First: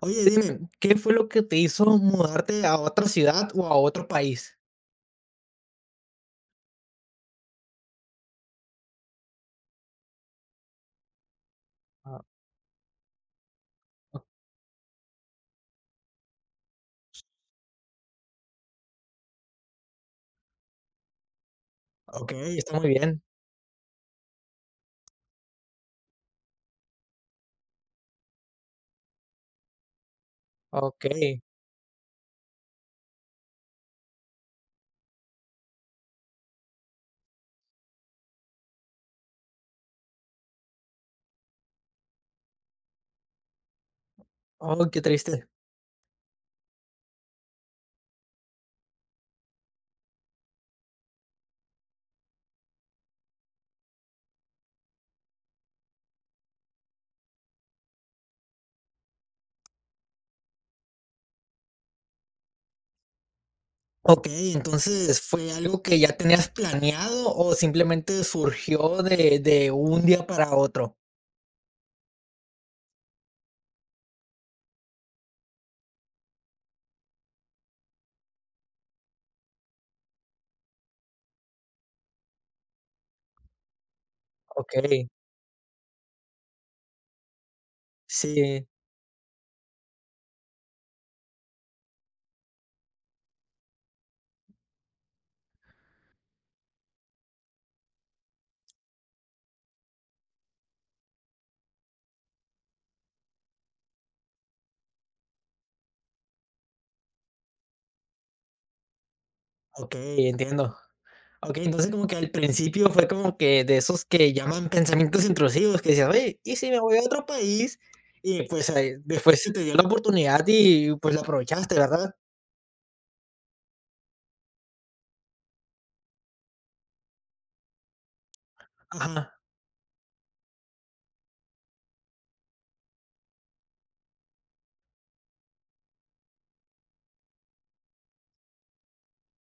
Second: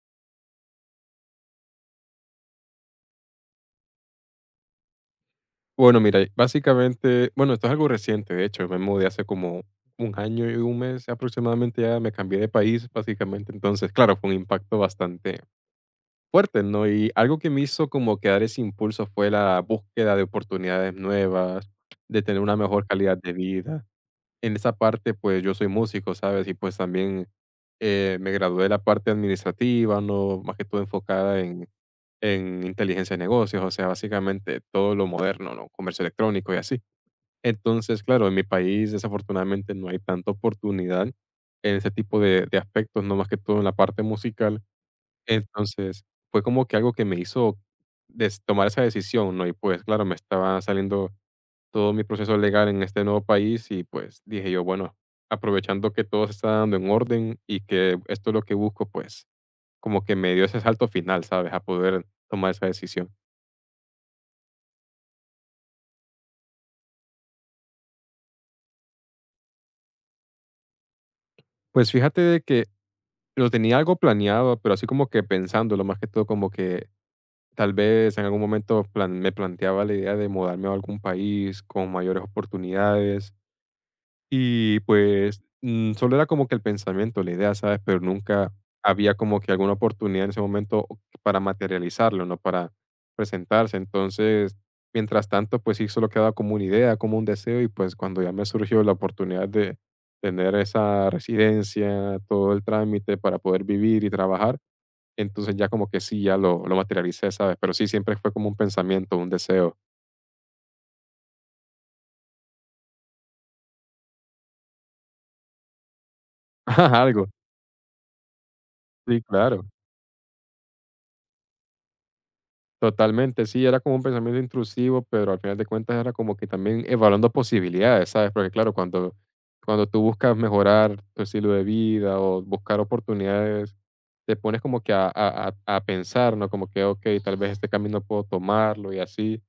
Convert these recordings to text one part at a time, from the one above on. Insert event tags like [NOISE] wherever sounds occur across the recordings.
Oye, dime, ¿qué fue lo que te hizo mudarte a otra ciudad o a otro país? Bueno, mira, básicamente, bueno, esto es algo reciente, de hecho, me mudé hace como un año y un mes aproximadamente, ya me cambié de país, básicamente, entonces, claro, fue un impacto bastante fuerte, ¿no? Y algo que me hizo como quedar ese impulso fue la búsqueda de oportunidades nuevas, de Ok, tener una está mejor muy calidad bien. de vida. En esa parte, pues yo soy músico, ¿sabes? Y pues también me gradué de la parte administrativa, ¿no? Más que todo Ok. enfocada en inteligencia de negocios, o sea, básicamente todo lo moderno, ¿no? Comercio electrónico y así. Entonces, claro, en mi país desafortunadamente no hay tanta oportunidad en ese tipo de aspectos, no más que todo en la parte musical. Oh, qué triste. Entonces, fue como que algo que me hizo tomar esa decisión, ¿no? Y pues, claro, me estaba saliendo todo mi proceso legal en este nuevo país y pues dije yo, bueno, aprovechando que todo se está dando en orden y que esto es lo que busco, pues como que me dio ese salto final, ¿sabes? A poder tomar esa decisión. Ok, entonces, ¿fue algo que ya tenías planeado o simplemente surgió de un día para otro? Pues fíjate de que lo tenía algo planeado, pero así como que pensándolo, más que todo como que tal vez en algún momento me planteaba la idea de mudarme a algún país con mayores oportunidades Ok, y pues solo era como que el pensamiento, la idea, ¿sabes? Pero nunca sí, había como que alguna oportunidad en ese momento para materializarlo, ¿no? Para presentarse. Entonces, mientras tanto, pues sí, solo quedaba como una idea, como un deseo y pues cuando ya me surgió la oportunidad de tener esa residencia, todo el trámite para poder vivir y trabajar entonces ya como que sí, ya lo materialicé, ¿sabes? Pero sí, siempre fue como un pensamiento, un deseo. ok, entiendo. Ok, entonces como que al principio fue como que de esos que llaman pensamientos intrusivos, que decías, oye, ¿y si me voy [LAUGHS] a otro Algo. país? Y pues Sí, después se te claro. dio la oportunidad y pues la aprovechaste, ¿verdad? Totalmente, sí, era como un pensamiento intrusivo, pero al final de cuentas era como que también evaluando posibilidades, ¿sabes? Porque claro, cuando Ajá. cuando tú buscas mejorar tu estilo de vida o buscar oportunidades, te pones como que a pensar, ¿no? Como que, okey, tal vez este camino puedo tomarlo y así.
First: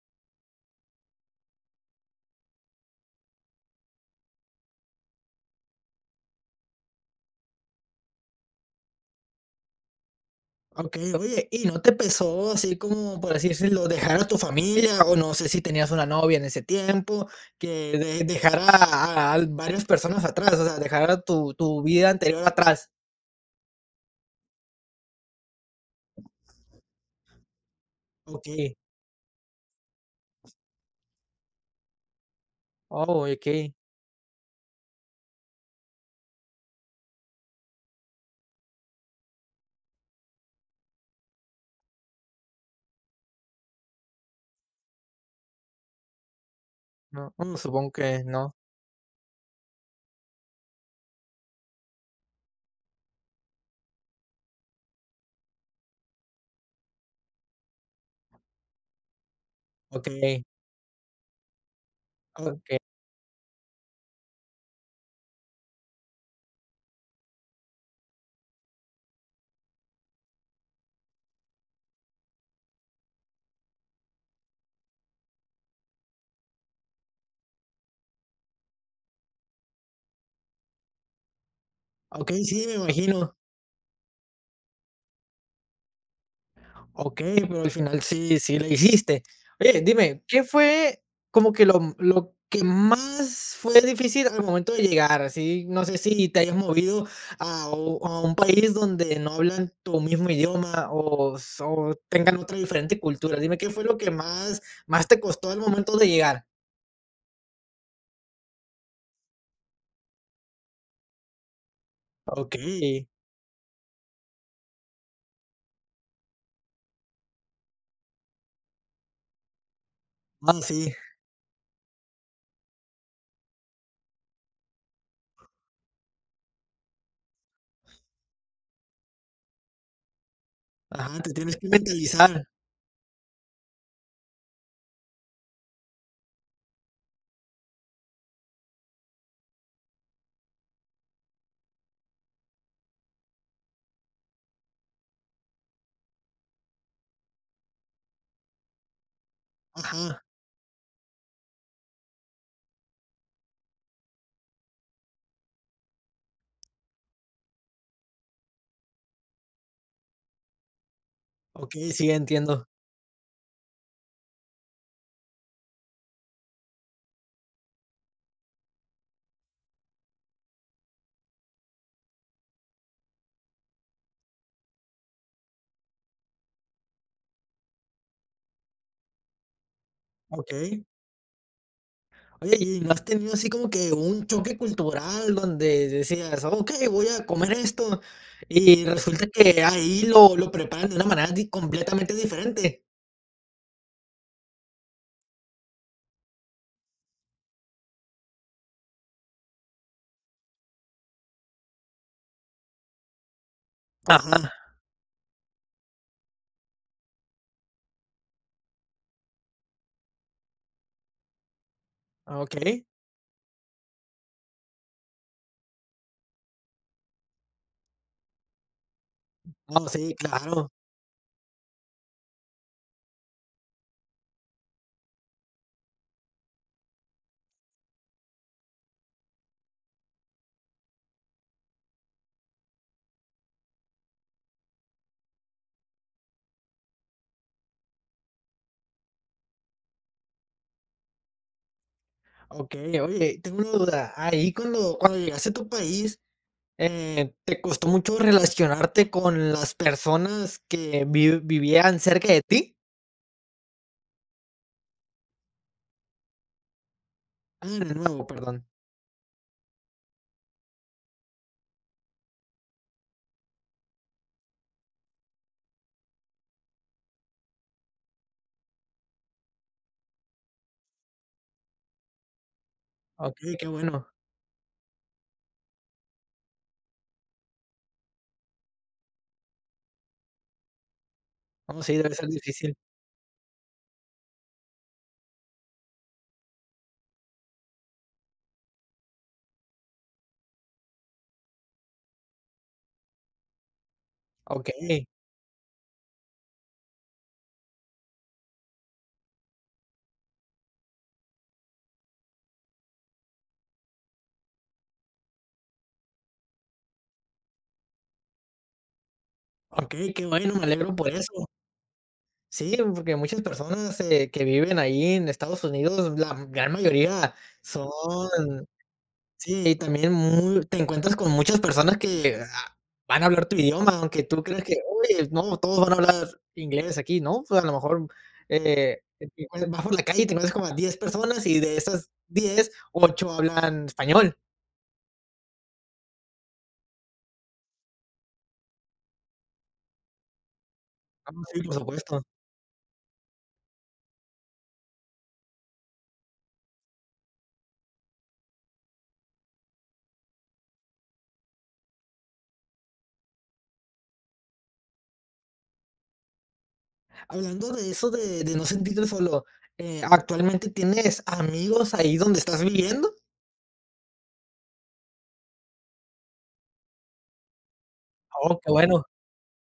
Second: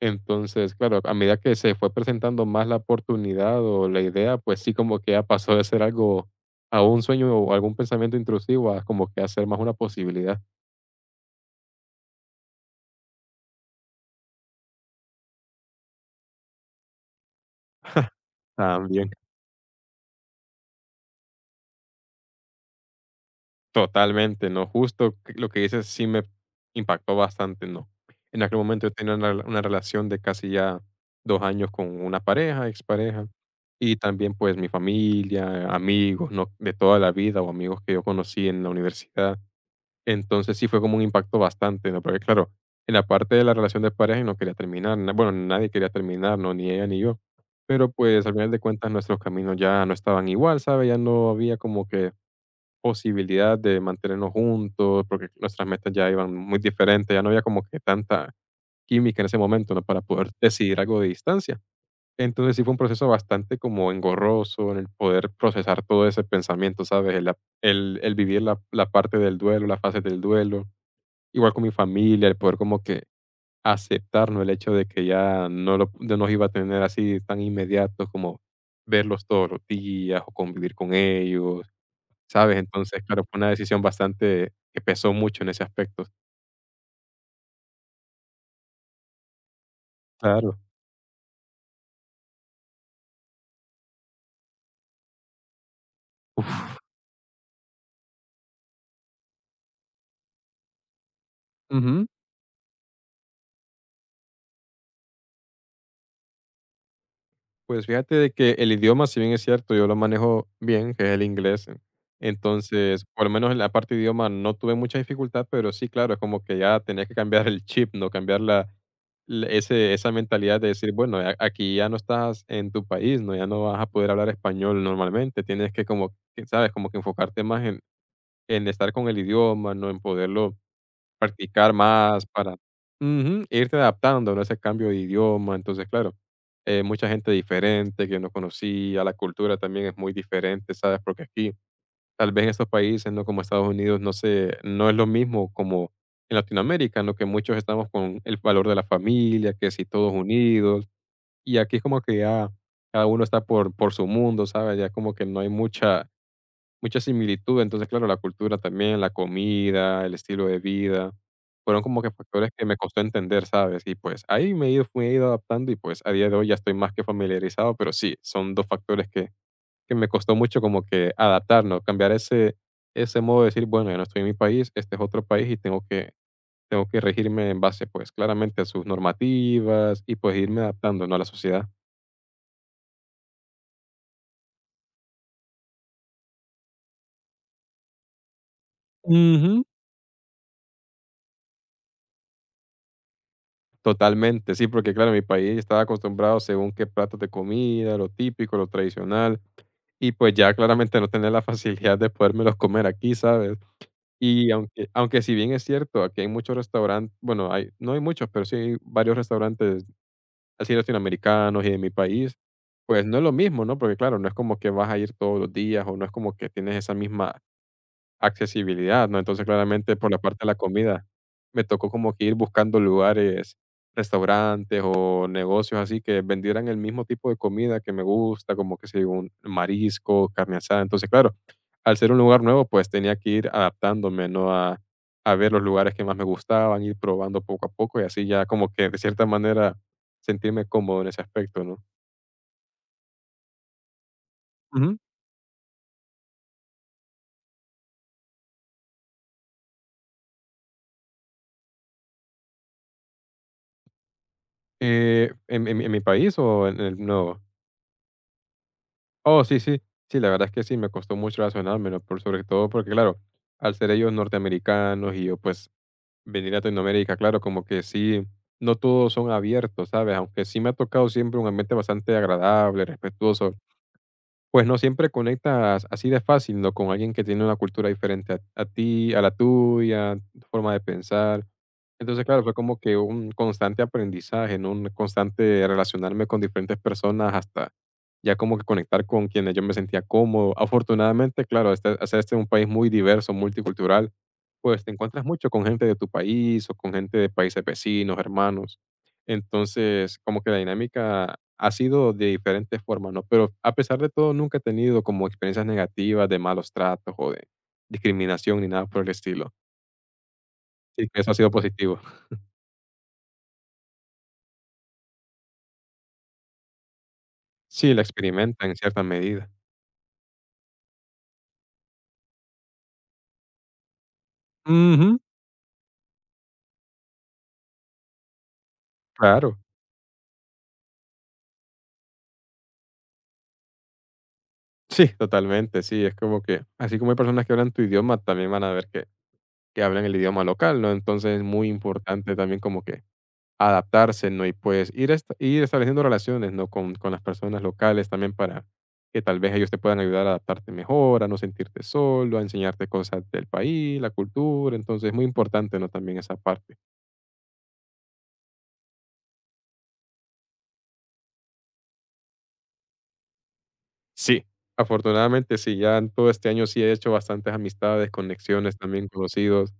Entonces, claro, a medida que se fue presentando más la oportunidad o la idea, pues sí como que ya pasó de ser algo a un sueño o algún pensamiento intrusivo a como que hacer más una posibilidad. Okey, oye, ¿y no te pesó así como, por así decirlo, dejar a tu familia? O no sé si tenías una novia en ese tiempo, que de dejar También. a varias personas atrás, o sea, dejar a tu vida anterior atrás. Totalmente, ¿no? Lo que dices sí me impactó bastante, ¿no? En aquel Okey. momento yo tenía una, una relación de casi ya dos años con una pareja, Oh, expareja, okey. y también pues mi familia, amigos, ¿no? De toda la vida o amigos que yo conocí en la universidad. Entonces, sí fue como un impacto bastante, ¿no? Porque claro, en la parte de la relación de pareja no quería terminar, bueno, nadie quería terminar, ¿no? Ni ella ni yo. No, mm, Pero supongo que pues al final no. de cuentas nuestros caminos ya no estaban igual, ¿sabes? Ya no había como que posibilidad de mantenernos juntos, porque nuestras metas ya iban muy diferentes, ya no había como que tanta química en ese momento, ¿no? Para poder Okey, decidir algo de distancia. Entonces, sí fue un okey, proceso bastante como engorroso en el poder procesar todo ese pensamiento, ¿sabes? El ap el vivir la parte del duelo, la fase del duelo, igual con mi familia, el poder como que aceptar, ¿no? El hecho de que ya no los iba a tener así tan inmediatos como verlos todos los días o convivir con ellos, okey, ¿sabes? sí, me Entonces, claro, imagino. fue una decisión bastante que pesó mucho en ese aspecto. Okey, pero al final sí, sí le hiciste. Oye, dime, ¿qué Claro. fue como que lo que más fue difícil al momento de llegar? Así, no sé si te hayas Uf. movido a un país donde no hablan tu mismo idioma o Ujú. tengan otra diferente cultura. Dime, ¿qué fue lo que más te costó al momento de llegar? Pues fíjate de que el idioma, si bien es cierto, yo lo manejo bien, que es el inglés. Entonces, Okey. por lo menos en la parte de idioma no tuve mucha dificultad, pero sí, claro, es como que ya tenía que cambiar el chip, ¿no? Cambiar ese, esa Ah, mentalidad de decir, sí. bueno, aquí ya no estás en tu país, ¿no? Ya no vas a poder hablar español normalmente. Tienes que como, que, ¿sabes? Como que enfocarte más en estar con el idioma, ¿no? En poderlo Ajá, te tienes que practicar más mentalizar. para ujú, irte adaptando, ¿no? Ese cambio de idioma. Entonces, claro, mucha gente diferente que no conocía, la cultura también es muy diferente, ¿sabes? Porque aquí, tal vez en estos países, ¿no? Como Estados Unidos, no sé, no es lo mismo como en Latinoamérica, en lo que muchos estamos con el valor de la familia, que si todos Ajá. unidos, y aquí es como que ya cada uno está por su mundo, ¿sabes? Ya como que no hay mucha similitud. Entonces, claro, la cultura también, la comida, el estilo de vida, fueron Okey, como sí, que factores que entiendo. me costó entender, ¿sabes? Y pues ahí me he ido adaptando y pues a día de hoy ya estoy más que familiarizado, pero sí, son dos factores que me costó mucho como que adaptarnos, cambiar ese modo de decir, bueno, ya no estoy en mi país, este es otro país y tengo que regirme en base pues claramente a sus normativas y pues irme Okey. adaptando, ¿no? A la sociedad. Oye, ¿y no has tenido así como que un choque cultural donde decías, ok, voy a comer esto, y resulta que Ujú. ahí lo preparan de una manera completamente diferente? Totalmente, sí, porque claro, mi país estaba acostumbrado según qué platos de comida, lo típico, lo tradicional, y pues ya claramente no tener la [LAUGHS] facilidad de podérmelos comer aquí, ¿sabes? Y Ajá. aunque si bien es cierto, aquí hay muchos restaurantes, bueno, hay no hay muchos, pero sí hay varios restaurantes así latinoamericanos y de mi país, Ajá, ok. pues no es lo mismo, ¿no? Porque claro, no es como que vas a ir todos los días o no es como que tienes esa misma accesibilidad, ¿no? Entonces, No, claramente, por sí, la parte de la claro. comida, me tocó como que ir buscando lugares, restaurantes o negocios así que vendieran el mismo tipo de comida que me gusta, como que sea un marisco, carne asada. Entonces, claro, al ser un lugar nuevo, pues tenía que ir adaptándome, ¿no? A ver los lugares que más me gustaban, ir probando poco a poco y así ya como que de cierta manera sentirme cómodo en ese aspecto, ¿no? Ok, oye, tengo una duda. Ahí Ujú. cuando llegaste a tu país, ¿te costó mucho relacionarte con las personas que vivían cerca de ti? ¿Eh, en mi país o en el nuevo? Ah, de nuevo, perdón. Oh, sí, sí. Sí, la verdad es que sí, me costó mucho relacionármelo, por sobre todo porque, claro, al ser ellos norteamericanos y yo, pues, venir a Latinoamérica, claro, como que sí, no todos son abiertos, ¿sabes? Aunque sí me ha tocado siempre un ambiente bastante agradable, Ok, respetuoso, qué bueno. pues no siempre conectas así de fácil, ¿no? Con alguien que tiene una cultura diferente a ti, a la tuya, tu forma de pensar. No, sí, debe Entonces, ser claro, fue difícil. como que un constante aprendizaje, ¿no? Un constante relacionarme con diferentes personas hasta ya como que conectar con quienes yo me sentía cómodo. Afortunadamente, claro, este, al ser este un país muy diverso, multicultural, Ok, pues te encuentras mucho con gente de tu país o con gente de países vecinos, hermanos. Entonces, como que la dinámica ha sido de diferentes formas, ¿no? Pero a pesar de todo, nunca he tenido como experiencias negativas de malos tratos o de discriminación ni nada por el estilo. ok, qué bueno, me alegro por Sí, que eso ha eso. sido positivo. Sí, porque muchas personas, que viven ahí en Estados Unidos, la gran mayoría son Sí, la experimenta en cierta medida. sí, y también muy te encuentras con muchas personas que, van a hablar tu idioma, aunque tú creas que: Ujú, "Oye, no, todos van a hablar inglés aquí", ¿no? Pues, a lo mejor, te claro. Vas por la calle y te encuentras como a 10 personas y de esas 10 8 hablan español. Sí, totalmente, sí, es como que, así como hay personas que hablan tu idioma, también van a ver que hablan el idioma local, ¿no? Ah, Entonces, es sí, muy por supuesto. importante también como que adaptarse, ¿no? Y pues ir estableciendo relaciones, ¿no? Con las personas locales también para que tal vez ellos te puedan ayudar a adaptarte mejor, a no sentirte solo, a enseñarte cosas del país, la cultura. Entonces, es muy importante, ¿no? También esa parte. Hablando de eso de no sentirte solo, ¿actualmente tienes amigos ahí donde estás viviendo? Sí, afortunadamente sí, ya en todo este año sí he hecho bastantes amistades, Oh, qué conexiones, bueno. también conocidos.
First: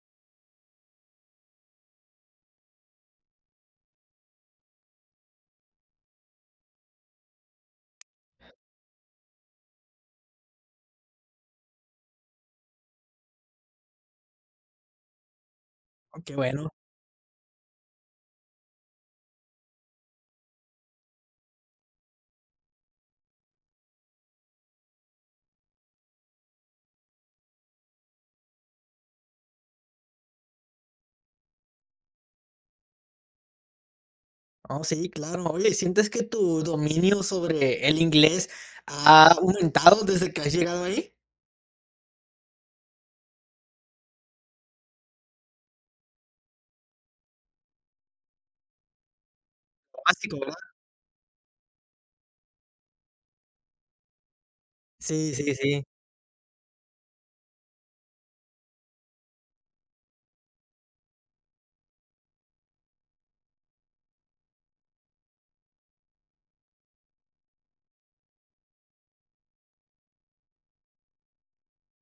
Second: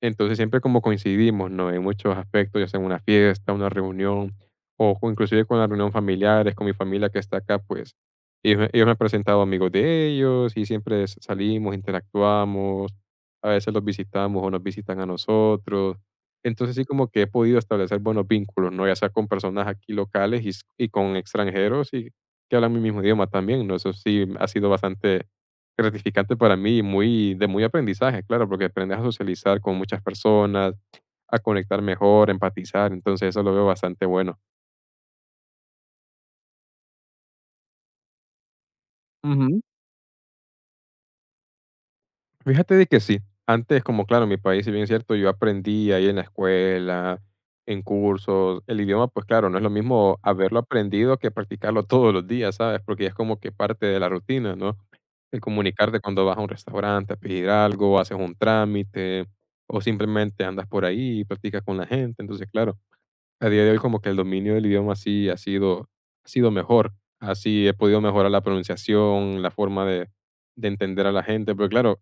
Entonces siempre como coincidimos, ¿no? En muchos aspectos, ya sea en una fiesta, una reunión, o inclusive con la reunión familiares, con mi familia que está acá, pues ellos me han presentado amigos de ellos y siempre salimos, interactuamos, a veces los visitamos o nos visitan a nosotros. Oh, qué bueno. Entonces sí como que he podido establecer buenos vínculos, ¿no? Ya sea con personas aquí locales y con extranjeros y que hablan mi mismo idioma también, ¿no? Eso sí ha sido bastante gratificante para mí y muy de muy aprendizaje, claro, porque aprendes a socializar con muchas personas, a conectar mejor, empatizar, entonces eso lo veo bastante bueno. Oh, sí, claro. Oye, ¿sientes que tu dominio sobre el inglés ha Ujú. aumentado desde que has llegado ahí? Fíjate de que sí, antes como claro, en mi país, si bien es cierto, yo aprendí ahí en la escuela, en cursos, el idioma, pues claro, no es lo mismo Básico, ¿verdad? haberlo aprendido que practicarlo [LAUGHS] todos los días, ¿sabes? Porque es como que parte de la rutina, ¿no? Sí, El sí, sí. comunicarte cuando vas a un restaurante a pedir algo, haces un trámite o simplemente andas por ahí y practicas con la gente, entonces claro. A día de hoy como que el dominio del idioma sí ha sido mejor. Así he podido mejorar la pronunciación, la forma de entender a la gente, pero claro,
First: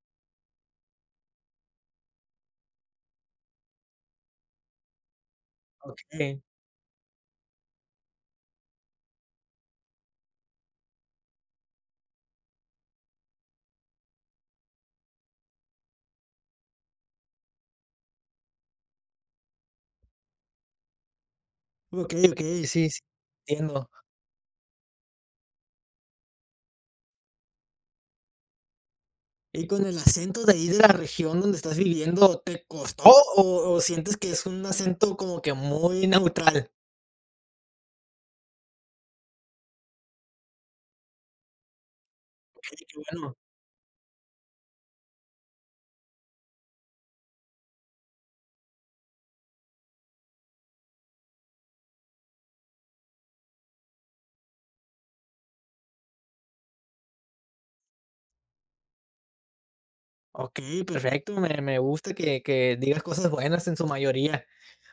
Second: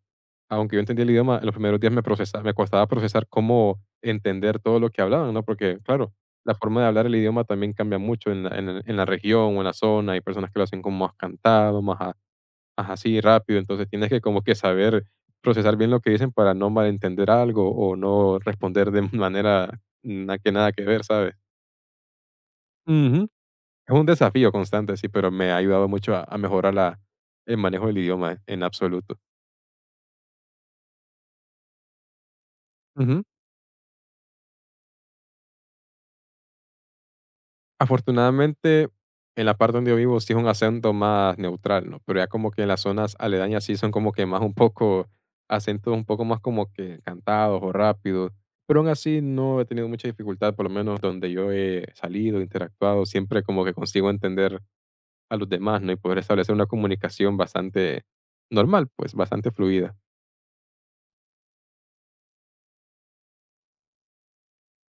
aunque yo entendía el idioma, en los primeros días me costaba procesar cómo entender todo lo que hablaban, ¿no? Porque, claro, Okey. la forma de hablar el idioma también cambia mucho en la región o en la zona. Hay personas que lo hacen como más cantado, más así, rápido. Entonces, tienes que como que saber procesar bien lo que dicen para no malentender algo o no responder de [LAUGHS] manera na que nada que ver, ¿sabes? Okey, okey, sí, sí, Ujú. entiendo. Es un desafío constante, sí, pero me ha ayudado mucho a mejorar el manejo del idioma en absoluto. Y con el acento de ahí de la región donde estás viviendo, ¿te costó Ujú. O sientes que es un acento como que muy neutral? Afortunadamente, en la parte donde yo vivo sí es un acento más neutral, ¿no? Pero ya como que en las Okey, qué zonas bueno. aledañas sí son como que más un poco, acentos un poco más como que cantados o rápidos. Pero aún así no he tenido mucha dificultad, por lo menos donde yo he salido, interactuado, siempre como que consigo entender a los demás, ¿no? Y poder establecer una comunicación bastante normal, pues bastante fluida. Okey, perfecto. Me gusta que digas cosas buenas en su mayoría.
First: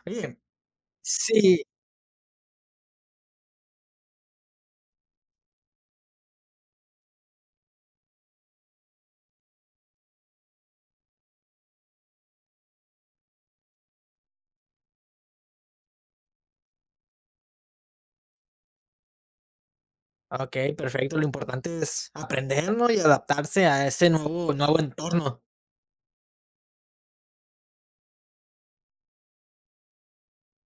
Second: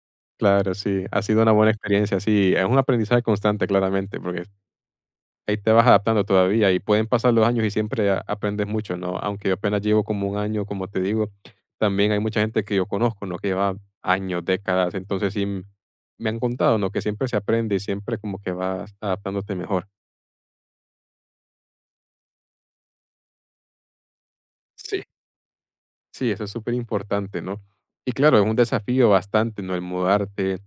Oye, Claro, sí, ha sido una sí. buena experiencia, sí, es un aprendizaje constante claramente, porque ahí te vas adaptando todavía y pueden pasar los años y siempre aprendes mucho, ¿no? Aunque yo apenas llevo como un año, como te digo, también hay mucha gente que yo conozco, ¿no? Que lleva años, décadas, entonces sí me han contado, ¿no? Que siempre se aprende y siempre como que vas adaptándote mejor. Okey, perfecto. Lo importante es aprender, ¿no? Y adaptarse a ese nuevo Sí. entorno. Sí, eso es súper importante, ¿no? Y claro, es un desafío bastante, ¿no? El mudarte,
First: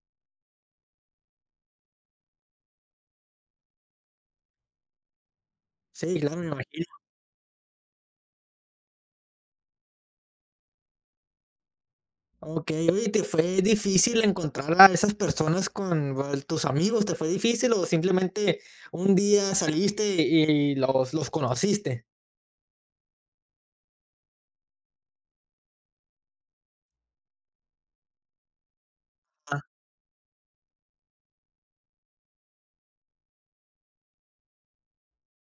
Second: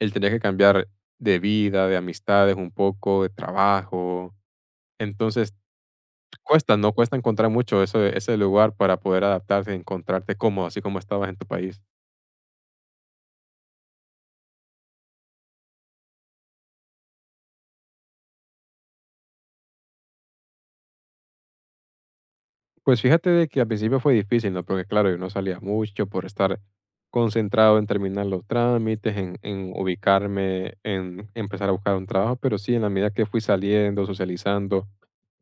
el tener que cambiar de vida, de amistades un poco, de trabajo. Entonces, Sí, claro, me cuesta, imagino. ¿no? Cuesta encontrar mucho eso, ese lugar para poder adaptarse, encontrarte cómodo, así como estabas en tu país. Okey, oye, te fue difícil encontrar a esas personas con val tus amigos? ¿Te fue difícil o simplemente un día saliste y los conociste? Pues fíjate de que al principio fue difícil, ¿no? Porque claro, yo no salía mucho por estar concentrado en terminar los trámites, Ah, en ubicarme, en empezar a buscar un trabajo, pero sí, en la medida que fui saliendo, socializando,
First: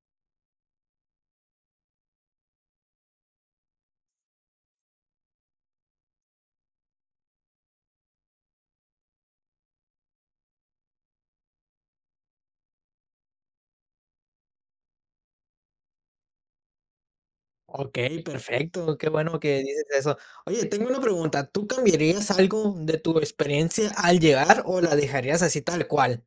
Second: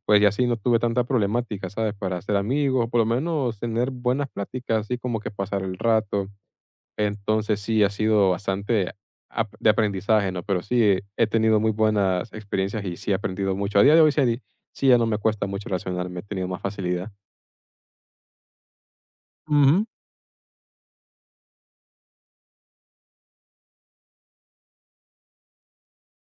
pues ya así no tuve tanta problemática, ¿sabes? Para hacer amigos, o por lo menos tener buenas pláticas, así como que pasar el rato. Entonces sí, ha sido bastante de aprendizaje, ¿no? Pero sí, he tenido muy buenas experiencias y sí he aprendido mucho. A día de hoy sí, sí ya no me cuesta mucho relacionarme, he tenido más facilidad. okey, perfecto. Qué bueno que dices Ujú. eso. Oye, tengo una pregunta, ¿tú cambiarías algo de tu experiencia al llegar o la dejarías así tal cual?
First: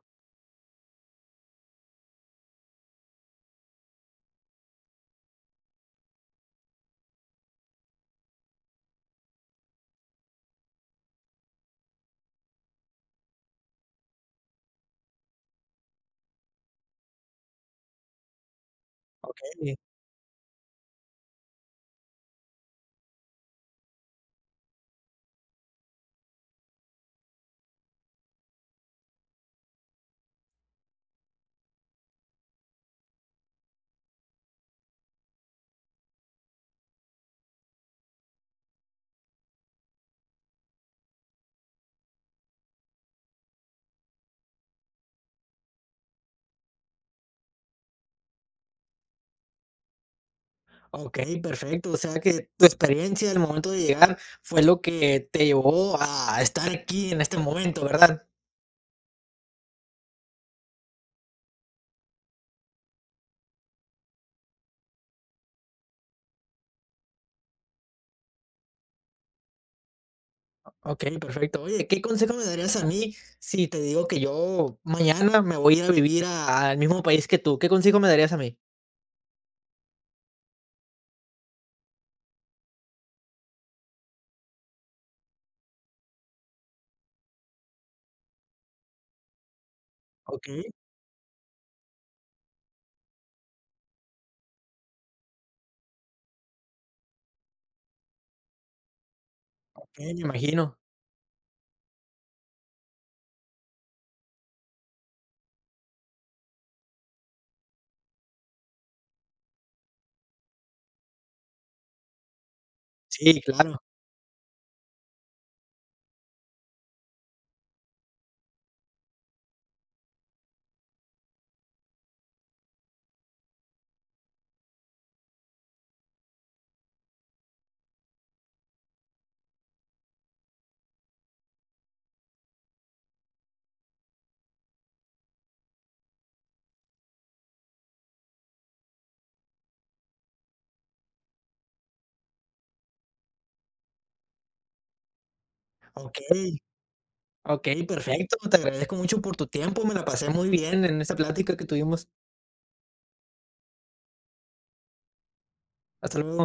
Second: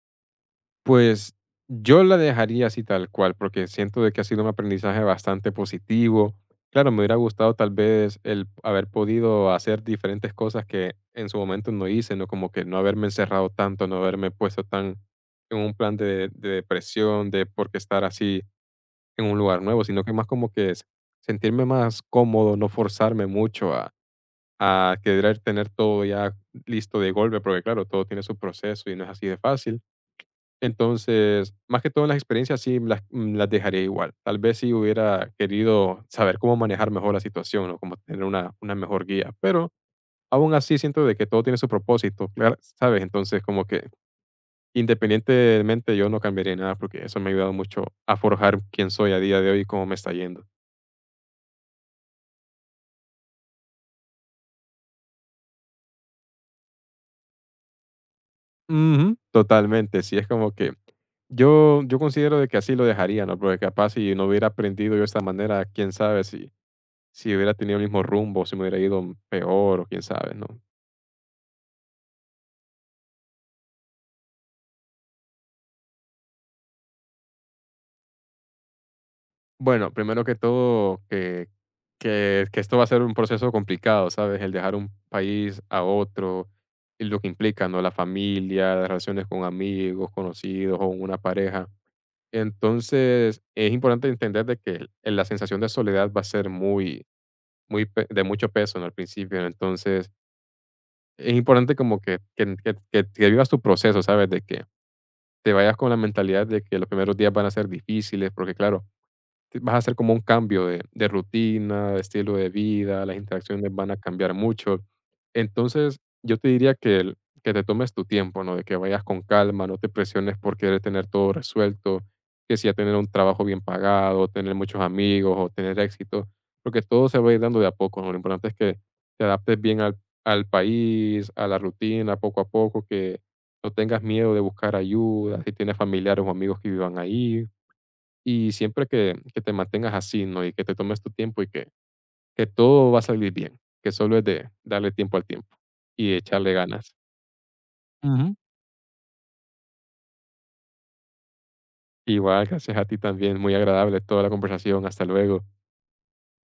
Pues, yo la dejaría así tal cual, porque siento de que ha sido un aprendizaje bastante positivo. Claro, me hubiera gustado tal vez el haber podido hacer diferentes cosas que en su momento no hice, ¿no? Como que no haberme encerrado tanto, no haberme puesto tan en un plan de depresión, de por qué estar así en un lugar Okey. nuevo, sino que más como que es sentirme más cómodo, no forzarme mucho a querer tener todo ya listo de golpe, porque claro, todo tiene su proceso y no es así de fácil. Entonces, más que todo en las experiencias sí las dejaría igual. Tal vez sí hubiera querido saber cómo manejar mejor la situación o cómo tener una mejor guía, pero aún así siento de que todo tiene su propósito, claro, ¿sabes? Entonces, como que independientemente yo no cambiaría nada porque eso me ha ayudado mucho a forjar quién soy a día de hoy y cómo me está yendo. Ok, perfecto. O sea que tu experiencia al momento de llegar fue lo que te llevó a estar aquí en este momento, ¿verdad? Ujú. Totalmente, sí, es como que yo considero de que así lo dejaría, ¿no? Porque capaz si no hubiera aprendido yo de esta manera, quién sabe si hubiera tenido el mismo rumbo, si me hubiera ido peor o quién sabe, ¿no? Ok, perfecto. Oye, ¿qué consejo me darías a mí si te digo que yo mañana me voy a ir a vivir al mismo país que tú? ¿Qué consejo me darías a mí? Bueno, primero que todo, que esto va a ser un proceso complicado, ¿sabes? El dejar un país a otro y lo que implica, ¿no? La familia, las relaciones con amigos, Ok, conocidos o una pareja. Entonces, es importante entender de que la sensación de soledad va a ser muy, muy de mucho peso, ¿no? Al principio. ok, Entonces, me imagino. es importante como que, que vivas tu proceso, ¿sabes? De que te vayas con la mentalidad de que los primeros días van a ser difíciles, porque claro, vas a hacer como un cambio de rutina, de estilo de vida, las Sí, interacciones claro. van a cambiar mucho. Entonces, yo te diría que te tomes tu tiempo, ¿no? De que vayas con calma, no te presiones por querer tener todo resuelto, que si ya tener un trabajo bien pagado, tener muchos amigos o tener éxito, porque todo se va a ir dando de a poco, ¿no? Lo importante es que te adaptes bien al país, a la rutina, poco a poco, que no tengas miedo de buscar ayuda, si tienes familiares o amigos que vivan ahí, y siempre que te mantengas así, ¿no? Y que te tomes tu tiempo que todo va a salir bien, que solo es de darle tiempo al tiempo y Ok, echarle ganas. ok, Ujú. perfecto. Te agradezco mucho por tu tiempo. Me la pasé muy bien en esta plática que tuvimos. Igual, gracias a ti también, muy agradable toda la conversación, hasta luego. Hasta luego.